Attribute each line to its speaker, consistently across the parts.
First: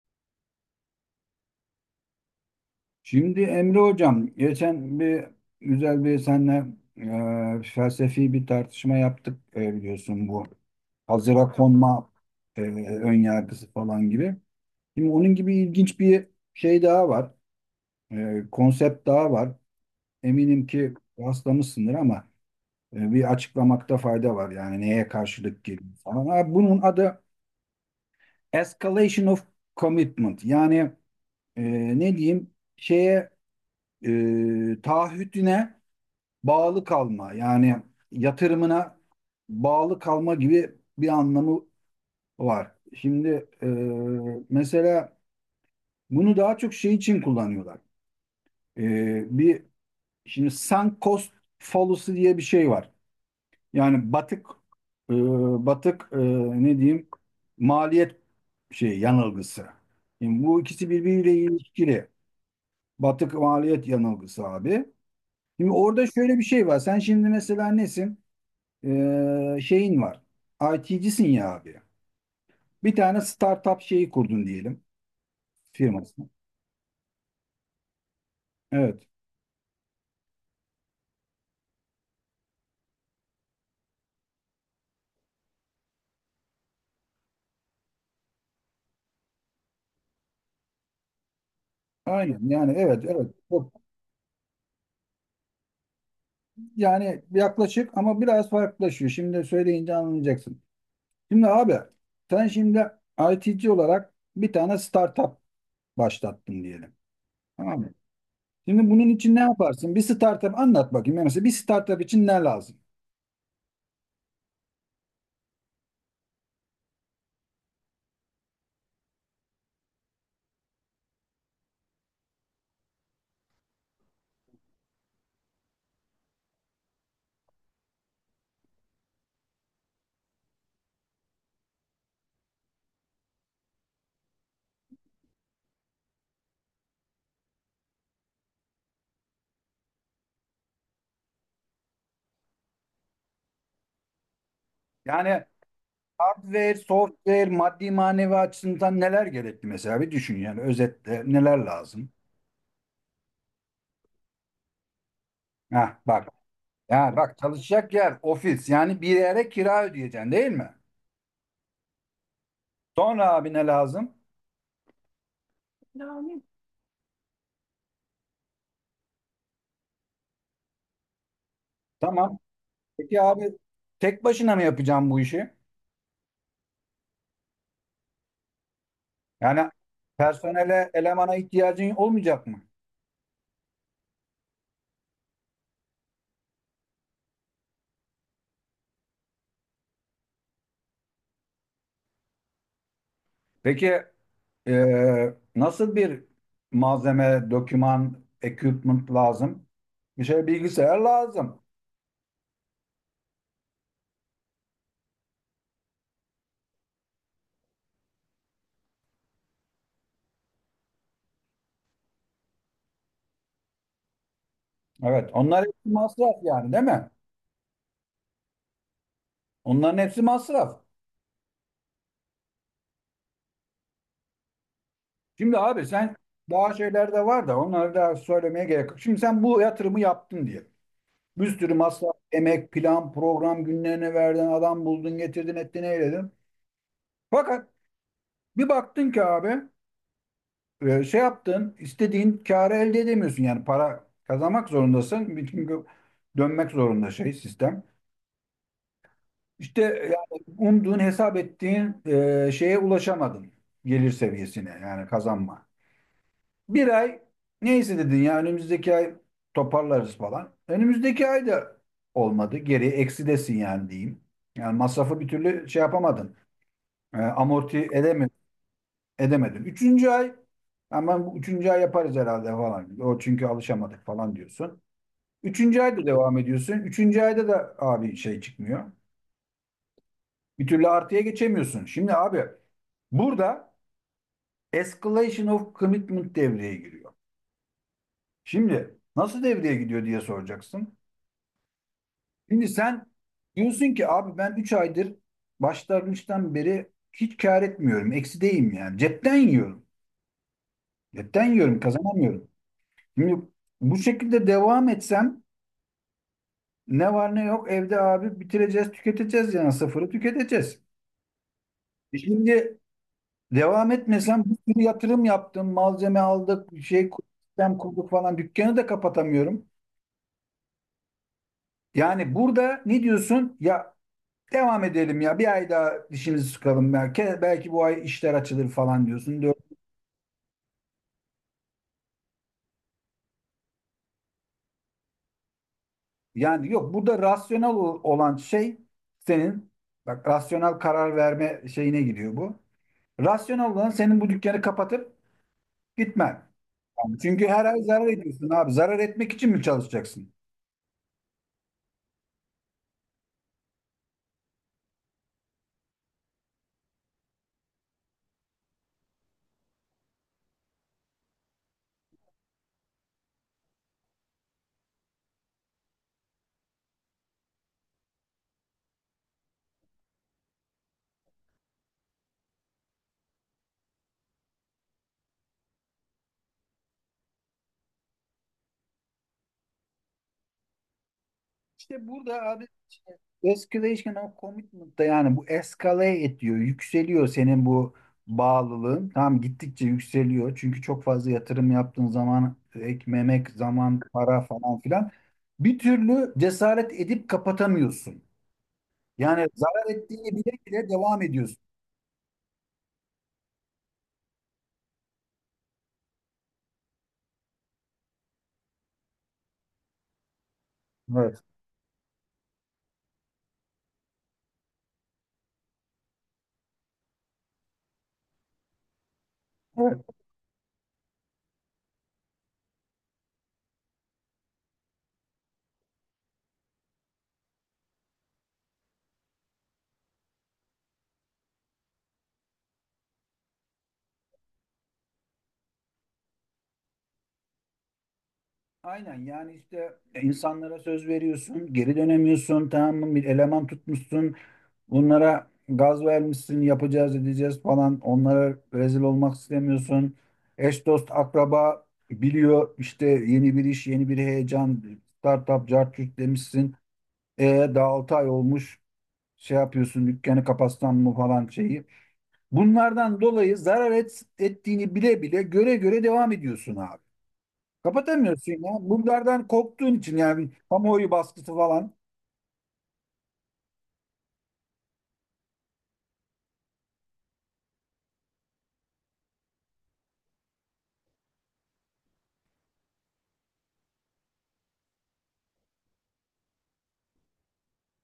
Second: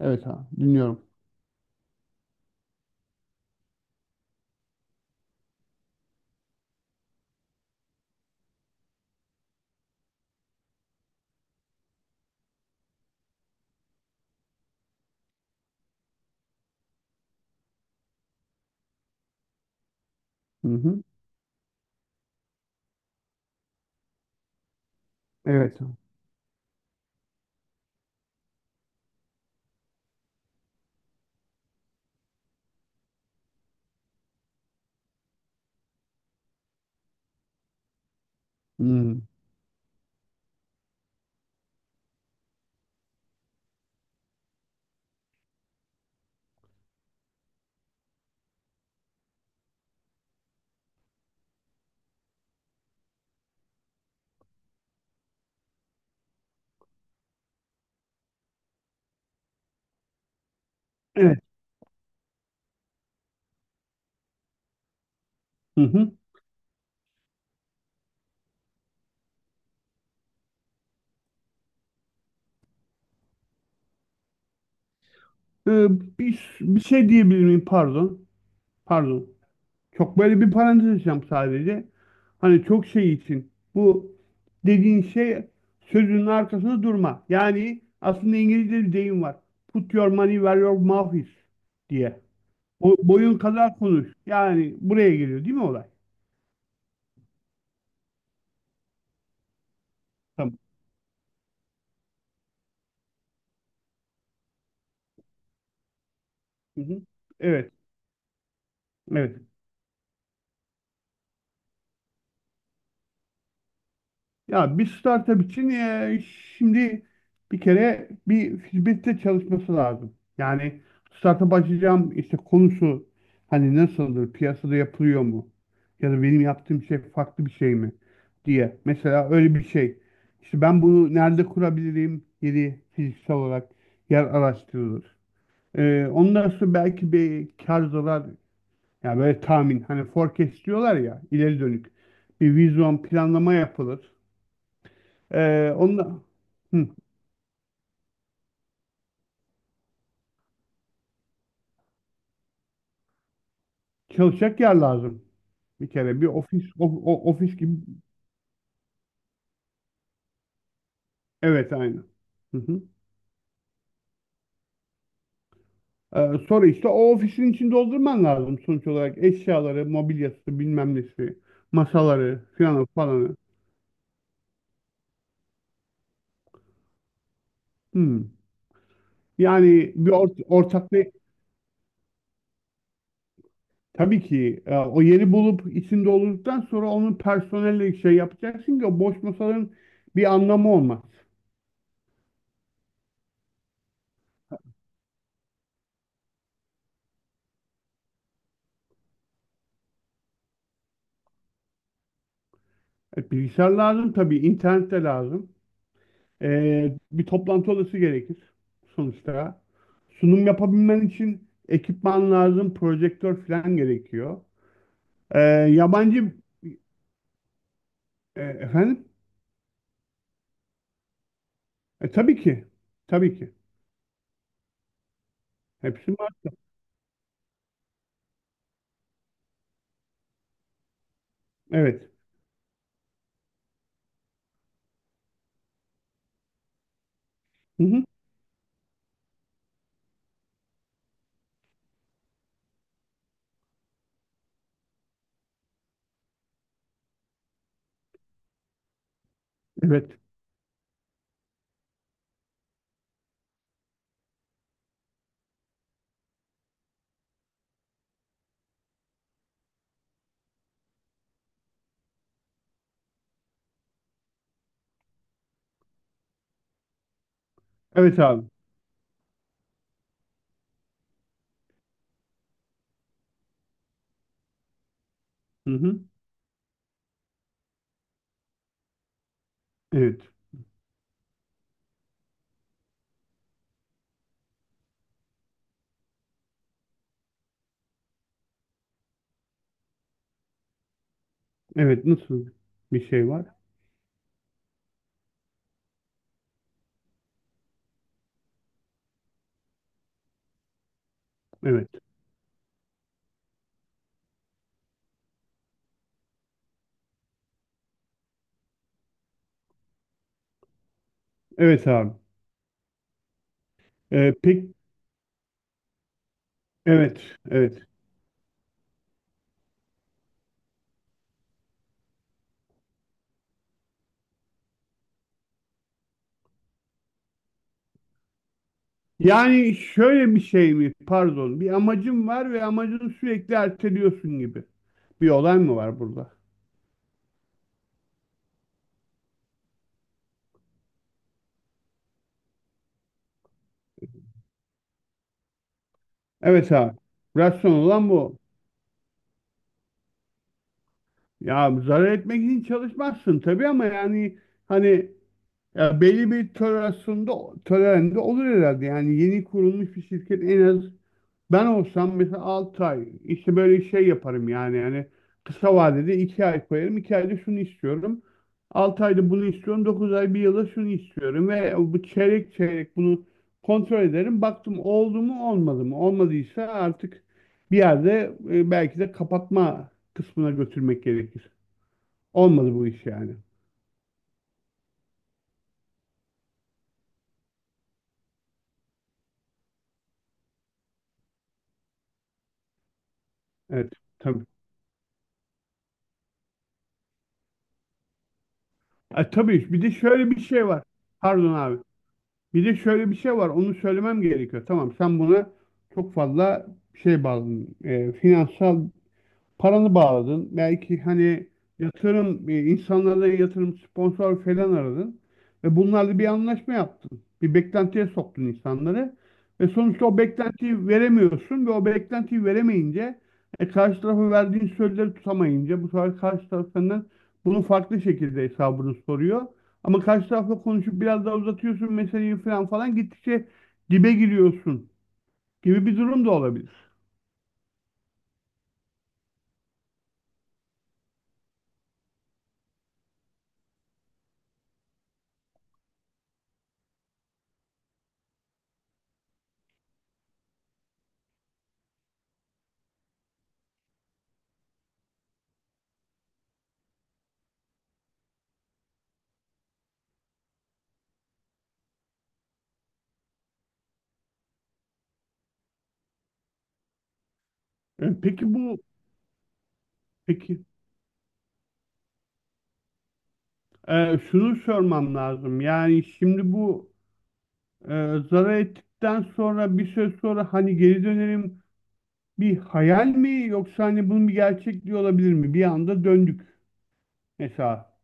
Speaker 1: Evet, ha, dinliyorum.
Speaker 2: Şimdi Emre Hocam, geçen bir güzel bir senle felsefi bir tartışma yaptık, biliyorsun bu hazıra konma e, ön yargısı falan gibi. Şimdi onun gibi ilginç bir şey daha var, konsept daha var. Eminim
Speaker 1: Hı
Speaker 2: ki
Speaker 1: hı.
Speaker 2: rastlamışsındır ama bir açıklamakta fayda var, yani neye karşılık
Speaker 1: Evet.
Speaker 2: geliyor falan. Ha, bunun adı escalation of commitment, yani e, ne diyeyim şeye, taahhüdüne bağlı kalma, yani yatırımına
Speaker 1: Hı.
Speaker 2: bağlı kalma gibi bir anlamı var. Şimdi mesela bunu daha çok şey için kullanıyorlar. Bir şimdi sunk cost fallacy diye bir şey var. Yani e, batık ne diyeyim, maliyet şey yanılgısı. Şimdi bu ikisi birbiriyle
Speaker 1: Evet.
Speaker 2: ilişkili. Batık maliyet yanılgısı abi. Şimdi
Speaker 1: Hı
Speaker 2: orada
Speaker 1: hı.
Speaker 2: şöyle bir şey var. Sen şimdi mesela nesin? Şeyin var. IT'cisin ya abi. Bir tane startup şeyi kurdun diyelim,
Speaker 1: Ee,
Speaker 2: firmasını.
Speaker 1: bir şey diyebilir miyim? Pardon.
Speaker 2: Evet.
Speaker 1: Pardon. Çok böyle bir parantez açacağım sadece. Hani çok şey için. Bu dediğin şey sözünün arkasında durma. Yani aslında İngilizce bir deyim var. "Put your money where your mouth is" diye.
Speaker 2: Aynen yani,
Speaker 1: O,
Speaker 2: evet evet.
Speaker 1: boyun kadar konuş. Yani buraya geliyor değil mi olay?
Speaker 2: Yani yaklaşık ama biraz farklılaşıyor. Şimdi söyleyince
Speaker 1: Tamam.
Speaker 2: anlayacaksın. Şimdi abi, sen şimdi IT'ci olarak bir tane startup başlattın
Speaker 1: Hı
Speaker 2: diyelim.
Speaker 1: hı. Evet.
Speaker 2: Tamam mı? Şimdi bunun için ne
Speaker 1: Evet.
Speaker 2: yaparsın? Bir startup anlat bakayım. Yani mesela bir startup için ne lazım?
Speaker 1: Ya bir startup için şimdi bir kere bir hizmette çalışması lazım. Yani startup açacağım işte, konusu hani nasıldır, piyasada yapılıyor mu? Ya da benim yaptığım şey farklı bir şey mi diye. Mesela öyle bir şey. İşte ben bunu nerede kurabilirim? Yeri fiziksel olarak yer araştırılır. Ondan sonra belki bir kar zarar, yani böyle tahmin, hani forecast diyorlar ya, ileri dönük bir vizyon planlama yapılır.
Speaker 2: Yani
Speaker 1: Ee, onunla,
Speaker 2: hardware,
Speaker 1: hı,
Speaker 2: software, maddi manevi açısından neler gerekli, mesela bir düşün, yani özetle neler lazım?
Speaker 1: çalışacak yer lazım. Bir
Speaker 2: Heh,
Speaker 1: kere bir
Speaker 2: bak,
Speaker 1: ofis,
Speaker 2: yani bak,
Speaker 1: ofis gibi.
Speaker 2: çalışacak yer, ofis, yani bir yere kira ödeyeceksin, değil mi?
Speaker 1: Evet, aynı. Hı hı.
Speaker 2: Sonra abi ne lazım?
Speaker 1: Sonra işte o ofisin içini doldurman lazım sonuç olarak. Eşyaları, mobilyası, bilmem nesi,
Speaker 2: Tamam.
Speaker 1: masaları filan
Speaker 2: Peki
Speaker 1: falanı.
Speaker 2: abi, tek başına mı yapacağım bu işi?
Speaker 1: Hı.
Speaker 2: Yani
Speaker 1: Yani bir
Speaker 2: personele,
Speaker 1: ortaklığı
Speaker 2: elemana ihtiyacın olmayacak mı?
Speaker 1: tabii ki, o yeri bulup içinde olduktan sonra onun personelle şey yapacaksın ki o boş masaların bir anlamı olmaz.
Speaker 2: Peki nasıl bir malzeme, doküman, equipment lazım? Bir şey, bilgisayar lazım.
Speaker 1: Bilgisayar lazım tabii, internet de lazım. Bir toplantı odası gerekir sonuçta. Sunum yapabilmen için ekipman lazım, projektör falan gerekiyor.
Speaker 2: Evet,
Speaker 1: Ee,
Speaker 2: onlar hepsi
Speaker 1: yabancı
Speaker 2: masraf yani, değil mi?
Speaker 1: efendim?
Speaker 2: Onların hepsi masraf.
Speaker 1: Tabii ki. Tabii ki.
Speaker 2: Şimdi abi,
Speaker 1: Hepsi
Speaker 2: sen
Speaker 1: var.
Speaker 2: daha şeyler de var da onları da söylemeye gerek yok. Şimdi sen bu yatırımı yaptın diye. Bir sürü
Speaker 1: Evet.
Speaker 2: masraf, emek, plan, program günlerine verdin, adam buldun, getirdin, ettin, eyledin. Fakat
Speaker 1: Hı hı.
Speaker 2: bir baktın ki abi, şey yaptın, istediğin karı elde edemiyorsun. Yani para kazanmak zorundasın. Çünkü dönmek zorunda şey sistem. İşte
Speaker 1: Evet.
Speaker 2: yani umduğun, hesap ettiğin şeye ulaşamadın. Gelir seviyesine, yani kazanma. Bir ay neyse dedin ya, önümüzdeki ay toparlarız falan. Önümüzdeki ay da olmadı. Geri eksidesin yani diyeyim. Yani masrafı bir türlü şey yapamadın. E, amorti
Speaker 1: Evet
Speaker 2: edeme,
Speaker 1: abi.
Speaker 2: edemedin. Üçüncü ay, hemen bu üçüncü ay yaparız herhalde falan. O çünkü alışamadık falan diyorsun.
Speaker 1: Hı
Speaker 2: Üçüncü
Speaker 1: hı.
Speaker 2: ayda devam ediyorsun. Üçüncü ayda da abi şey çıkmıyor.
Speaker 1: Evet.
Speaker 2: Bir türlü artıya geçemiyorsun. Şimdi abi, burada escalation of commitment devreye giriyor. Şimdi nasıl devreye gidiyor diye soracaksın.
Speaker 1: Evet. Nasıl
Speaker 2: Şimdi sen
Speaker 1: bir şey var?
Speaker 2: diyorsun ki, abi ben 3 aydır başlangıçtan beri hiç kar etmiyorum. Eksideyim yani. Cepten yiyorum. Cepten yiyorum.
Speaker 1: Evet.
Speaker 2: Kazanamıyorum. Şimdi bu şekilde devam etsem, ne var ne yok evde abi bitireceğiz, tüketeceğiz, yani sıfırı tüketeceğiz.
Speaker 1: Evet abi.
Speaker 2: Şimdi devam etmesem,
Speaker 1: Pek
Speaker 2: bir sürü yatırım yaptım, malzeme aldık, şey
Speaker 1: evet.
Speaker 2: sistem
Speaker 1: Evet.
Speaker 2: kurduk falan, dükkanı da kapatamıyorum. Yani burada ne diyorsun? Ya devam edelim, ya bir ay daha dişimizi sıkalım, belki belki bu ay işler açılır falan diyorsun.
Speaker 1: Yani şöyle bir şey mi? Pardon. Bir amacın var ve amacını sürekli erteliyorsun gibi. Bir olay mı var burada?
Speaker 2: Yani yok, burada olan şey senin, bak rasyonel karar verme şeyine giriyor bu. Rasyonel olan senin bu dükkanı kapatıp gitmen.
Speaker 1: Evet abi.
Speaker 2: Yani çünkü her
Speaker 1: Rasyon
Speaker 2: ay zarar
Speaker 1: olan bu.
Speaker 2: ediyorsun abi. Zarar etmek için mi çalışacaksın?
Speaker 1: Ya zarar etmek için çalışmazsın tabii, ama yani hani, ya belli bir tolerende olur herhalde. Yani yeni kurulmuş bir şirket en az... Ben olsam mesela 6 ay işte böyle şey yaparım. Yani kısa vadede 2 ay koyarım, 2 ayda şunu istiyorum, 6 ayda bunu istiyorum, 9 ay bir yılda şunu istiyorum ve bu çeyrek çeyrek bunu kontrol ederim. Baktım oldu mu olmadı mı, olmadıysa artık bir yerde belki de kapatma kısmına götürmek gerekir.
Speaker 2: İşte burada
Speaker 1: Olmadı bu iş yani.
Speaker 2: escalation of commitment da yani bu escalate ediyor. Yükseliyor senin bu bağlılığın. Tamam, gittikçe yükseliyor. Çünkü çok fazla yatırım yaptığın zaman ek memek,
Speaker 1: Evet,
Speaker 2: zaman, para
Speaker 1: tabii.
Speaker 2: falan filan. Bir türlü cesaret edip kapatamıyorsun. Yani
Speaker 1: Tabii bir
Speaker 2: zarar
Speaker 1: de şöyle
Speaker 2: ettiğini
Speaker 1: bir
Speaker 2: bile
Speaker 1: şey var.
Speaker 2: bile devam
Speaker 1: Pardon
Speaker 2: ediyorsun.
Speaker 1: abi. Bir de şöyle bir şey var, onu söylemem gerekiyor. Tamam, sen buna çok fazla şey bağladın, finansal paranı bağladın. Belki
Speaker 2: Evet.
Speaker 1: hani yatırım, insanlara yatırım, sponsor falan aradın. Ve bunlarla bir anlaşma yaptın. Bir beklentiye soktun insanları. Ve sonuçta o beklentiyi veremiyorsun ve o beklentiyi veremeyince karşı tarafa verdiğin sözleri tutamayınca, bu sefer karşı taraf senden bunun farklı şekilde hesabını soruyor. Ama karşı tarafla konuşup biraz daha uzatıyorsun meseleyi, falan falan gittikçe dibe giriyorsun gibi bir durum da olabilir.
Speaker 2: Aynen yani, işte insanlara söz veriyorsun, geri dönemiyorsun, tamam mı? Bir eleman tutmuşsun, bunlara gaz vermişsin, yapacağız edeceğiz falan. Onlara rezil olmak istemiyorsun. Eş dost akraba biliyor, işte yeni bir iş, yeni bir heyecan, startup, cart curt demişsin. E Daha 6 ay olmuş, şey yapıyorsun, dükkanı kapatsam mı falan şeyi. Bunlardan dolayı ettiğini bile bile, göre göre devam ediyorsun abi. Kapatamıyorsun
Speaker 1: Peki,
Speaker 2: ya.
Speaker 1: bu
Speaker 2: Bunlardan korktuğun için, yani
Speaker 1: peki...
Speaker 2: kamuoyu baskısı falan.
Speaker 1: Şunu sormam lazım. Yani şimdi bu zarar ettikten sonra, bir süre sonra hani geri dönerim, bir hayal mi, yoksa hani bunun bir gerçekliği olabilir mi? Bir anda döndük mesela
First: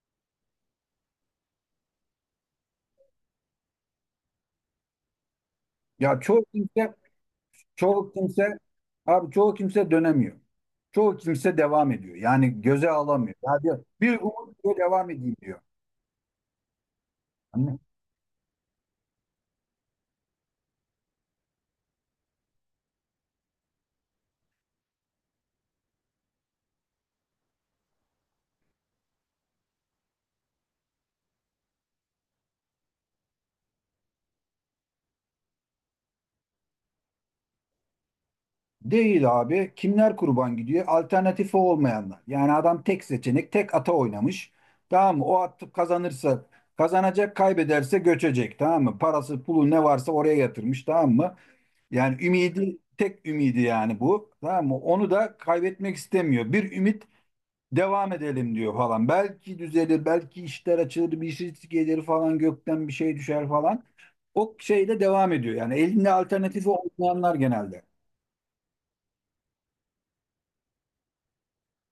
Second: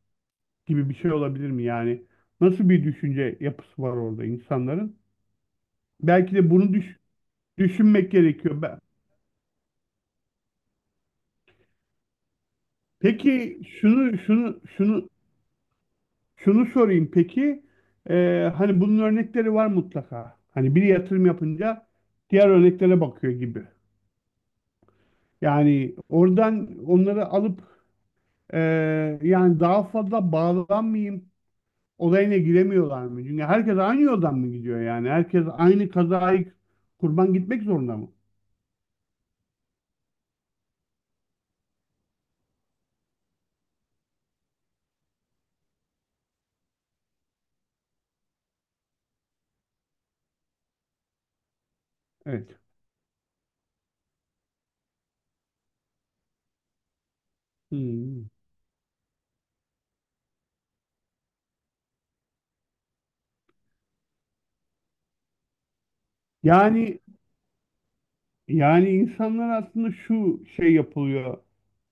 Speaker 1: gibi bir şey olabilir mi? Yani nasıl bir düşünce yapısı var orada insanların?
Speaker 2: Ya
Speaker 1: Belki
Speaker 2: çoğu
Speaker 1: de bunu
Speaker 2: kimse çoğu
Speaker 1: düşünmek
Speaker 2: kimse
Speaker 1: gerekiyor.
Speaker 2: abi çoğu kimse dönemiyor. Çoğu kimse devam ediyor. Yani göze alamıyor.
Speaker 1: Peki
Speaker 2: Ya diyor, bir umut diyor, devam edeyim diyor.
Speaker 1: şunu sorayım peki.
Speaker 2: Hani
Speaker 1: Hani bunun örnekleri var mutlaka. Hani bir yatırım yapınca diğer örneklere bakıyor gibi. Yani oradan onları alıp e, yani daha fazla bağlanmayayım olayına giremiyorlar mı? Çünkü herkes aynı yoldan mı gidiyor yani? Herkes aynı kazayı kurban gitmek zorunda mı?
Speaker 2: değil abi. Kimler kurban gidiyor? Alternatifi olmayanlar. Yani adam tek seçenek, tek ata oynamış. Tamam mı? O at kazanırsa kazanacak, kaybederse göçecek. Tamam mı? Parası, pulu ne varsa oraya yatırmış. Tamam mı? Yani
Speaker 1: Evet.
Speaker 2: ümidi, tek ümidi yani bu. Tamam mı? Onu da kaybetmek istemiyor. Bir ümit devam
Speaker 1: Hmm.
Speaker 2: edelim diyor falan. Belki düzelir, belki işler açılır, bir şey gelir falan, gökten bir şey düşer falan. O şeyle devam ediyor. Yani elinde alternatifi
Speaker 1: Yani,
Speaker 2: olmayanlar genelde.
Speaker 1: insanlar aslında şu şey yapılıyor,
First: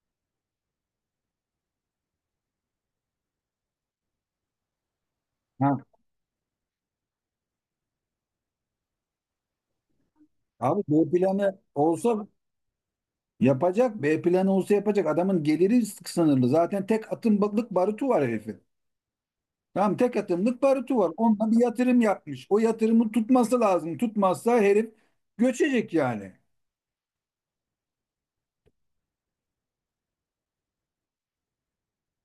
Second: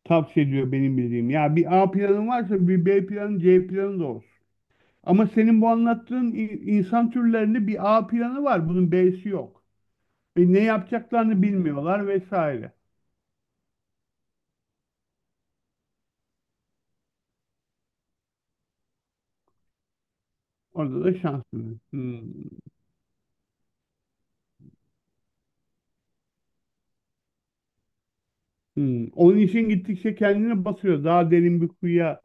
Speaker 1: tavsiye ediyor benim bildiğim. Ya bir A planın varsa, bir B planı, C planı da olsun. Ama senin bu
Speaker 2: Ha,
Speaker 1: anlattığın insan türlerinde bir A planı var, bunun B'si yok. Ve ne
Speaker 2: abi B
Speaker 1: yapacaklarını
Speaker 2: planı
Speaker 1: bilmiyorlar
Speaker 2: olsa
Speaker 1: vesaire.
Speaker 2: yapacak, B planı olsa yapacak. Adamın geliri sınırlı. Zaten tek atımlık barutu var herifin. Tamam, tek atımlık barutu
Speaker 1: Orada
Speaker 2: var.
Speaker 1: da
Speaker 2: Onunla bir
Speaker 1: şanslısın.
Speaker 2: yatırım
Speaker 1: Hmm.
Speaker 2: yapmış. O yatırımı tutması lazım. Tutmazsa herif göçecek yani.
Speaker 1: Hmm. Onun için gittikçe kendini basıyor. Daha derin bir kuyuya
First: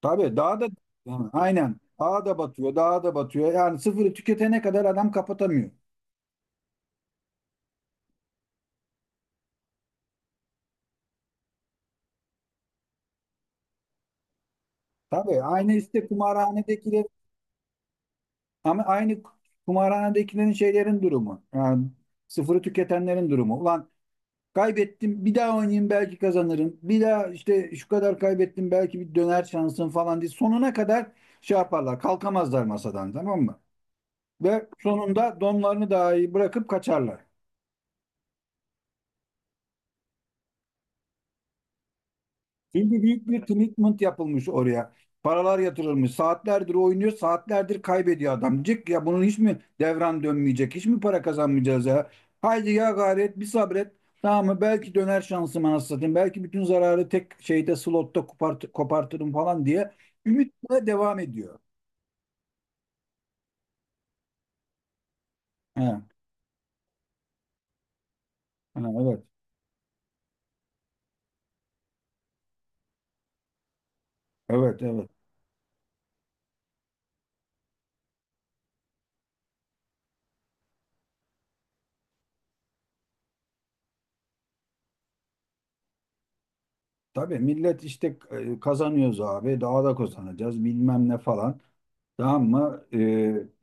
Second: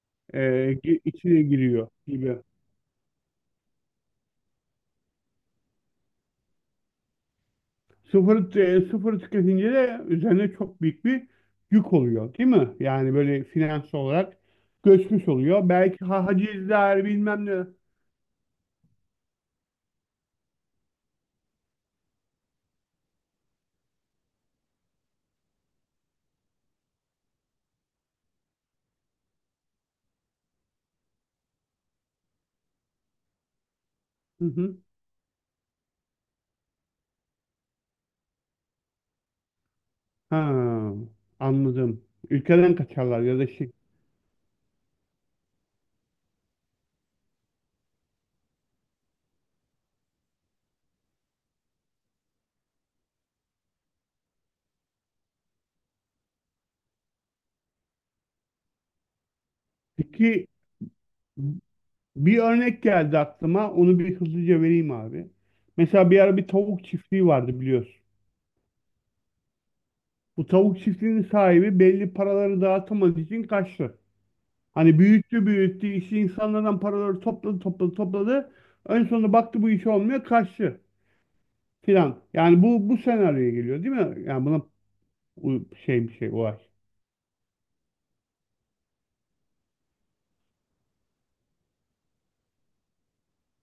Speaker 2: Tabii
Speaker 1: e,
Speaker 2: daha da, yani
Speaker 1: içine
Speaker 2: aynen.
Speaker 1: giriyor
Speaker 2: Dağa
Speaker 1: gibi.
Speaker 2: da batıyor, dağa da batıyor. Yani sıfırı tüketene kadar adam kapatamıyor.
Speaker 1: Sıfır tüketince de üzerine çok büyük bir yük oluyor, değil mi? Yani böyle finansal olarak göçmüş
Speaker 2: Tabii,
Speaker 1: oluyor.
Speaker 2: aynı
Speaker 1: Belki
Speaker 2: işte kumarhanedekiler,
Speaker 1: hacizler, bilmem ne.
Speaker 2: ama aynı kumarhanedekilerin şeylerin durumu. Yani sıfırı tüketenlerin durumu. Ulan kaybettim, bir daha oynayayım, belki kazanırım. Bir daha işte şu kadar kaybettim, belki bir döner şansım falan diye sonuna kadar şey yaparlar. Kalkamazlar masadan, tamam mı?
Speaker 1: Hı
Speaker 2: Ve
Speaker 1: hı.
Speaker 2: sonunda donlarını dahi bırakıp kaçarlar.
Speaker 1: Ha, anladım. Ülkeden
Speaker 2: Çünkü
Speaker 1: kaçarlar
Speaker 2: büyük
Speaker 1: ya
Speaker 2: bir
Speaker 1: da şey.
Speaker 2: commitment yapılmış oraya. Paralar yatırılmış. Saatlerdir oynuyor, saatlerdir kaybediyor adam. Cık ya, bunun hiç mi devran dönmeyecek, hiç mi para kazanmayacağız ya? Haydi ya gayret, bir sabret. Tamam mı? Belki döner şansım anasını satayım. Belki bütün zararı tek şeyde, slotta kopart kopartırım falan diye
Speaker 1: Peki.
Speaker 2: ümitle devam ediyor.
Speaker 1: Bir örnek geldi aklıma. Onu bir hızlıca vereyim abi.
Speaker 2: He,
Speaker 1: Mesela bir ara bir tavuk çiftliği vardı, biliyorsun.
Speaker 2: he, evet,
Speaker 1: Bu tavuk çiftliğinin sahibi belli paraları dağıtamadığı için kaçtı.
Speaker 2: evet,
Speaker 1: Hani
Speaker 2: evet.
Speaker 1: büyüttü büyüttü işi, insanlardan paraları topladı topladı topladı. En sonunda baktı bu iş olmuyor, kaçtı filan. Yani bu senaryoya geliyor değil mi? Yani buna bir şey, olay.
Speaker 2: Tabii millet işte, kazanıyoruz abi, daha da kazanacağız bilmem ne falan. Tamam mı?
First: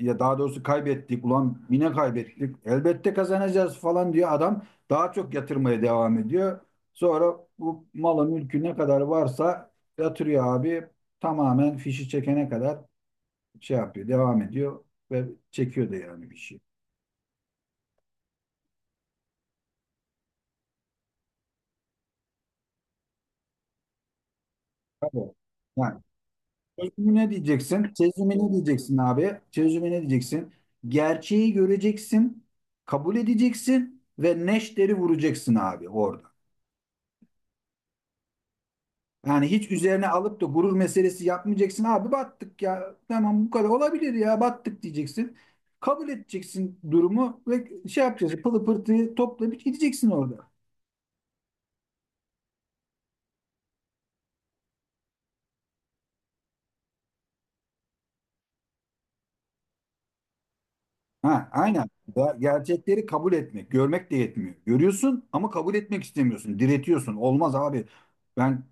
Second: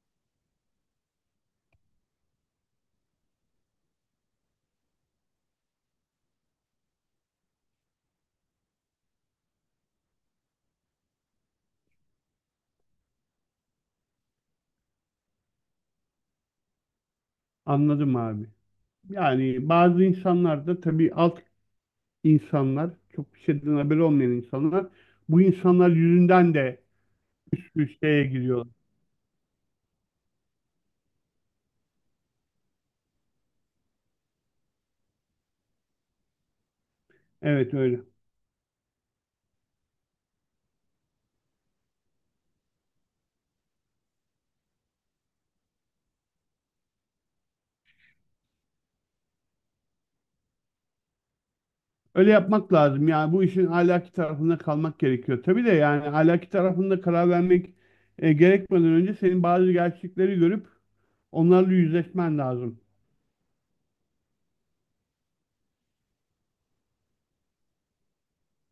Speaker 2: Ya daha doğrusu kaybettik. Ulan yine kaybettik. Elbette kazanacağız falan diyor adam. Daha çok yatırmaya devam ediyor. Sonra bu malı mülkü ne kadar varsa yatırıyor abi. Tamamen fişi çekene kadar şey yapıyor. Devam ediyor ve çekiyor da yani, bir şey.
Speaker 1: Anladım abi. Yani bazı insanlar da tabii, alt insanlar, çok bir şeyden haberi olmayan insanlar,
Speaker 2: Tabii.
Speaker 1: bu insanlar
Speaker 2: Yani
Speaker 1: yüzünden de
Speaker 2: çözümü ne diyeceksin?
Speaker 1: üçteye
Speaker 2: Çözümü ne
Speaker 1: giriyorlar.
Speaker 2: diyeceksin abi? Çözümü ne diyeceksin? Gerçeği göreceksin, kabul edeceksin ve neşteri vuracaksın abi orada.
Speaker 1: Evet, öyle.
Speaker 2: Yani hiç üzerine alıp da gurur meselesi yapmayacaksın. Abi battık ya. Tamam, bu kadar olabilir ya, battık diyeceksin. Kabul edeceksin durumu ve şey yapacaksın. Pılı pırtıyı toplayıp gideceksin orada.
Speaker 1: Öyle yapmak lazım. Yani bu işin ahlaki tarafında kalmak gerekiyor. Tabii de, yani ahlaki tarafında karar vermek gerekmeden önce senin bazı gerçekleri görüp
Speaker 2: Ha,
Speaker 1: onlarla
Speaker 2: aynen. Ya,
Speaker 1: yüzleşmen lazım.
Speaker 2: gerçekleri kabul etmek. Görmek de yetmiyor. Görüyorsun ama kabul etmek istemiyorsun. Diretiyorsun. Olmaz abi. Ben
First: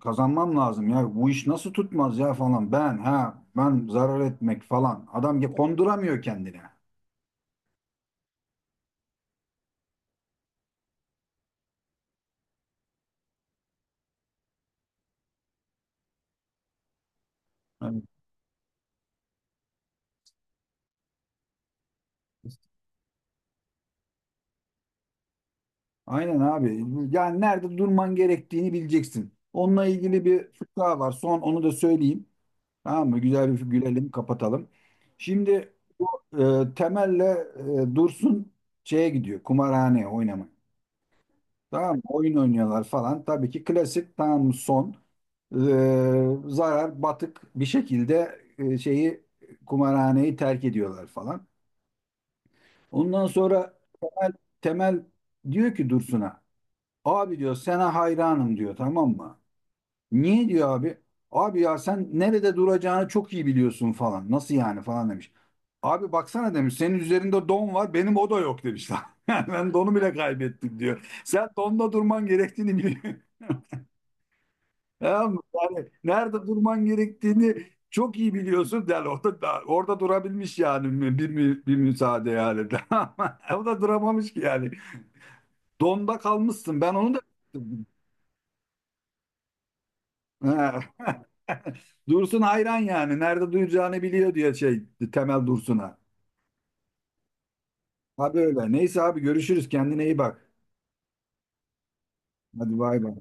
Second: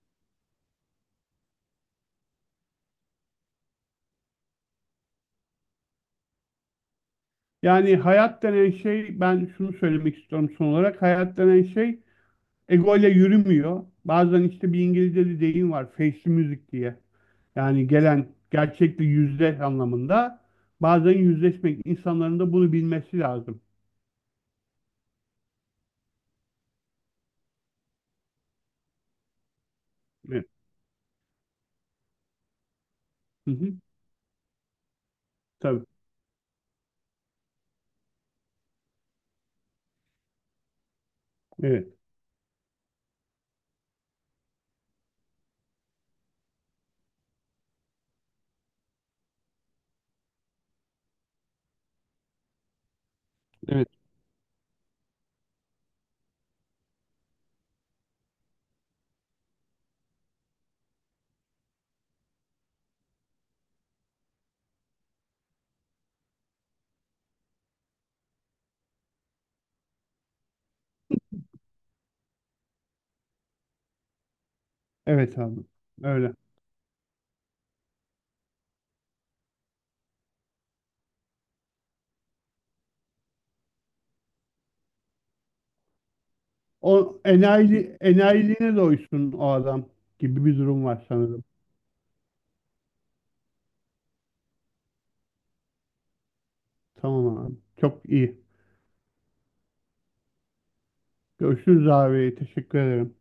Speaker 2: kazanmam lazım ya. Bu iş nasıl tutmaz ya falan. Ben ha ben zarar etmek falan. Adam ya konduramıyor kendine.
Speaker 1: Yani hayat denen şey, ben şunu söylemek istiyorum son olarak, hayat denen şey ego ile yürümüyor. Bazen işte, bir İngilizce bir deyim var, "face music" diye. Yani
Speaker 2: Evet.
Speaker 1: gelen gerçekle yüzleş anlamında. Bazen yüzleşmek, insanların da bunu bilmesi lazım.
Speaker 2: Aynen abi. Yani nerede durman gerektiğini bileceksin. Onunla ilgili
Speaker 1: Evet.
Speaker 2: bir fıkra var. Son onu da söyleyeyim. Tamam mı?
Speaker 1: Hı
Speaker 2: Güzel bir
Speaker 1: hı.
Speaker 2: gülelim, kapatalım. Şimdi
Speaker 1: Tabii.
Speaker 2: bu Temel'le Dursun şeye gidiyor. Kumarhaneye oynamaya.
Speaker 1: Evet.
Speaker 2: Tamam mı? Oyun oynuyorlar falan. Tabii ki klasik, tamam mı? Son zarar, batık bir şekilde şeyi, kumarhaneyi terk ediyorlar falan. Ondan sonra
Speaker 1: Evet.
Speaker 2: Temel, Temel diyor ki Dursun'a, abi diyor, sana hayranım diyor, tamam mı? Niye diyor abi? Abi ya, sen nerede duracağını çok iyi biliyorsun falan. Nasıl yani falan demiş. Abi baksana demiş, senin üzerinde don var, benim o da yok demiş lan. Yani ben donu bile kaybettim diyor. Sen donda durman gerektiğini biliyorsun. Tamam
Speaker 1: Evet
Speaker 2: mı?
Speaker 1: abi.
Speaker 2: Yani
Speaker 1: Öyle.
Speaker 2: nerede durman gerektiğini çok iyi biliyorsun. Yani orada, orada durabilmiş yani, bir müsaade yani. O da duramamış ki yani. Donda kalmışsın, ben onu da.
Speaker 1: O enayiliğine doysun o adam gibi bir
Speaker 2: Ha.
Speaker 1: durum var sanırım.
Speaker 2: Dursun hayran yani. Nerede duyacağını biliyor diyor şey, Temel Dursun'a.
Speaker 1: Tamam abi. Çok iyi.
Speaker 2: Abi öyle. Neyse abi, görüşürüz. Kendine iyi bak.
Speaker 1: Görüşürüz abi.
Speaker 2: Hadi
Speaker 1: Teşekkür
Speaker 2: bay bay.
Speaker 1: ederim.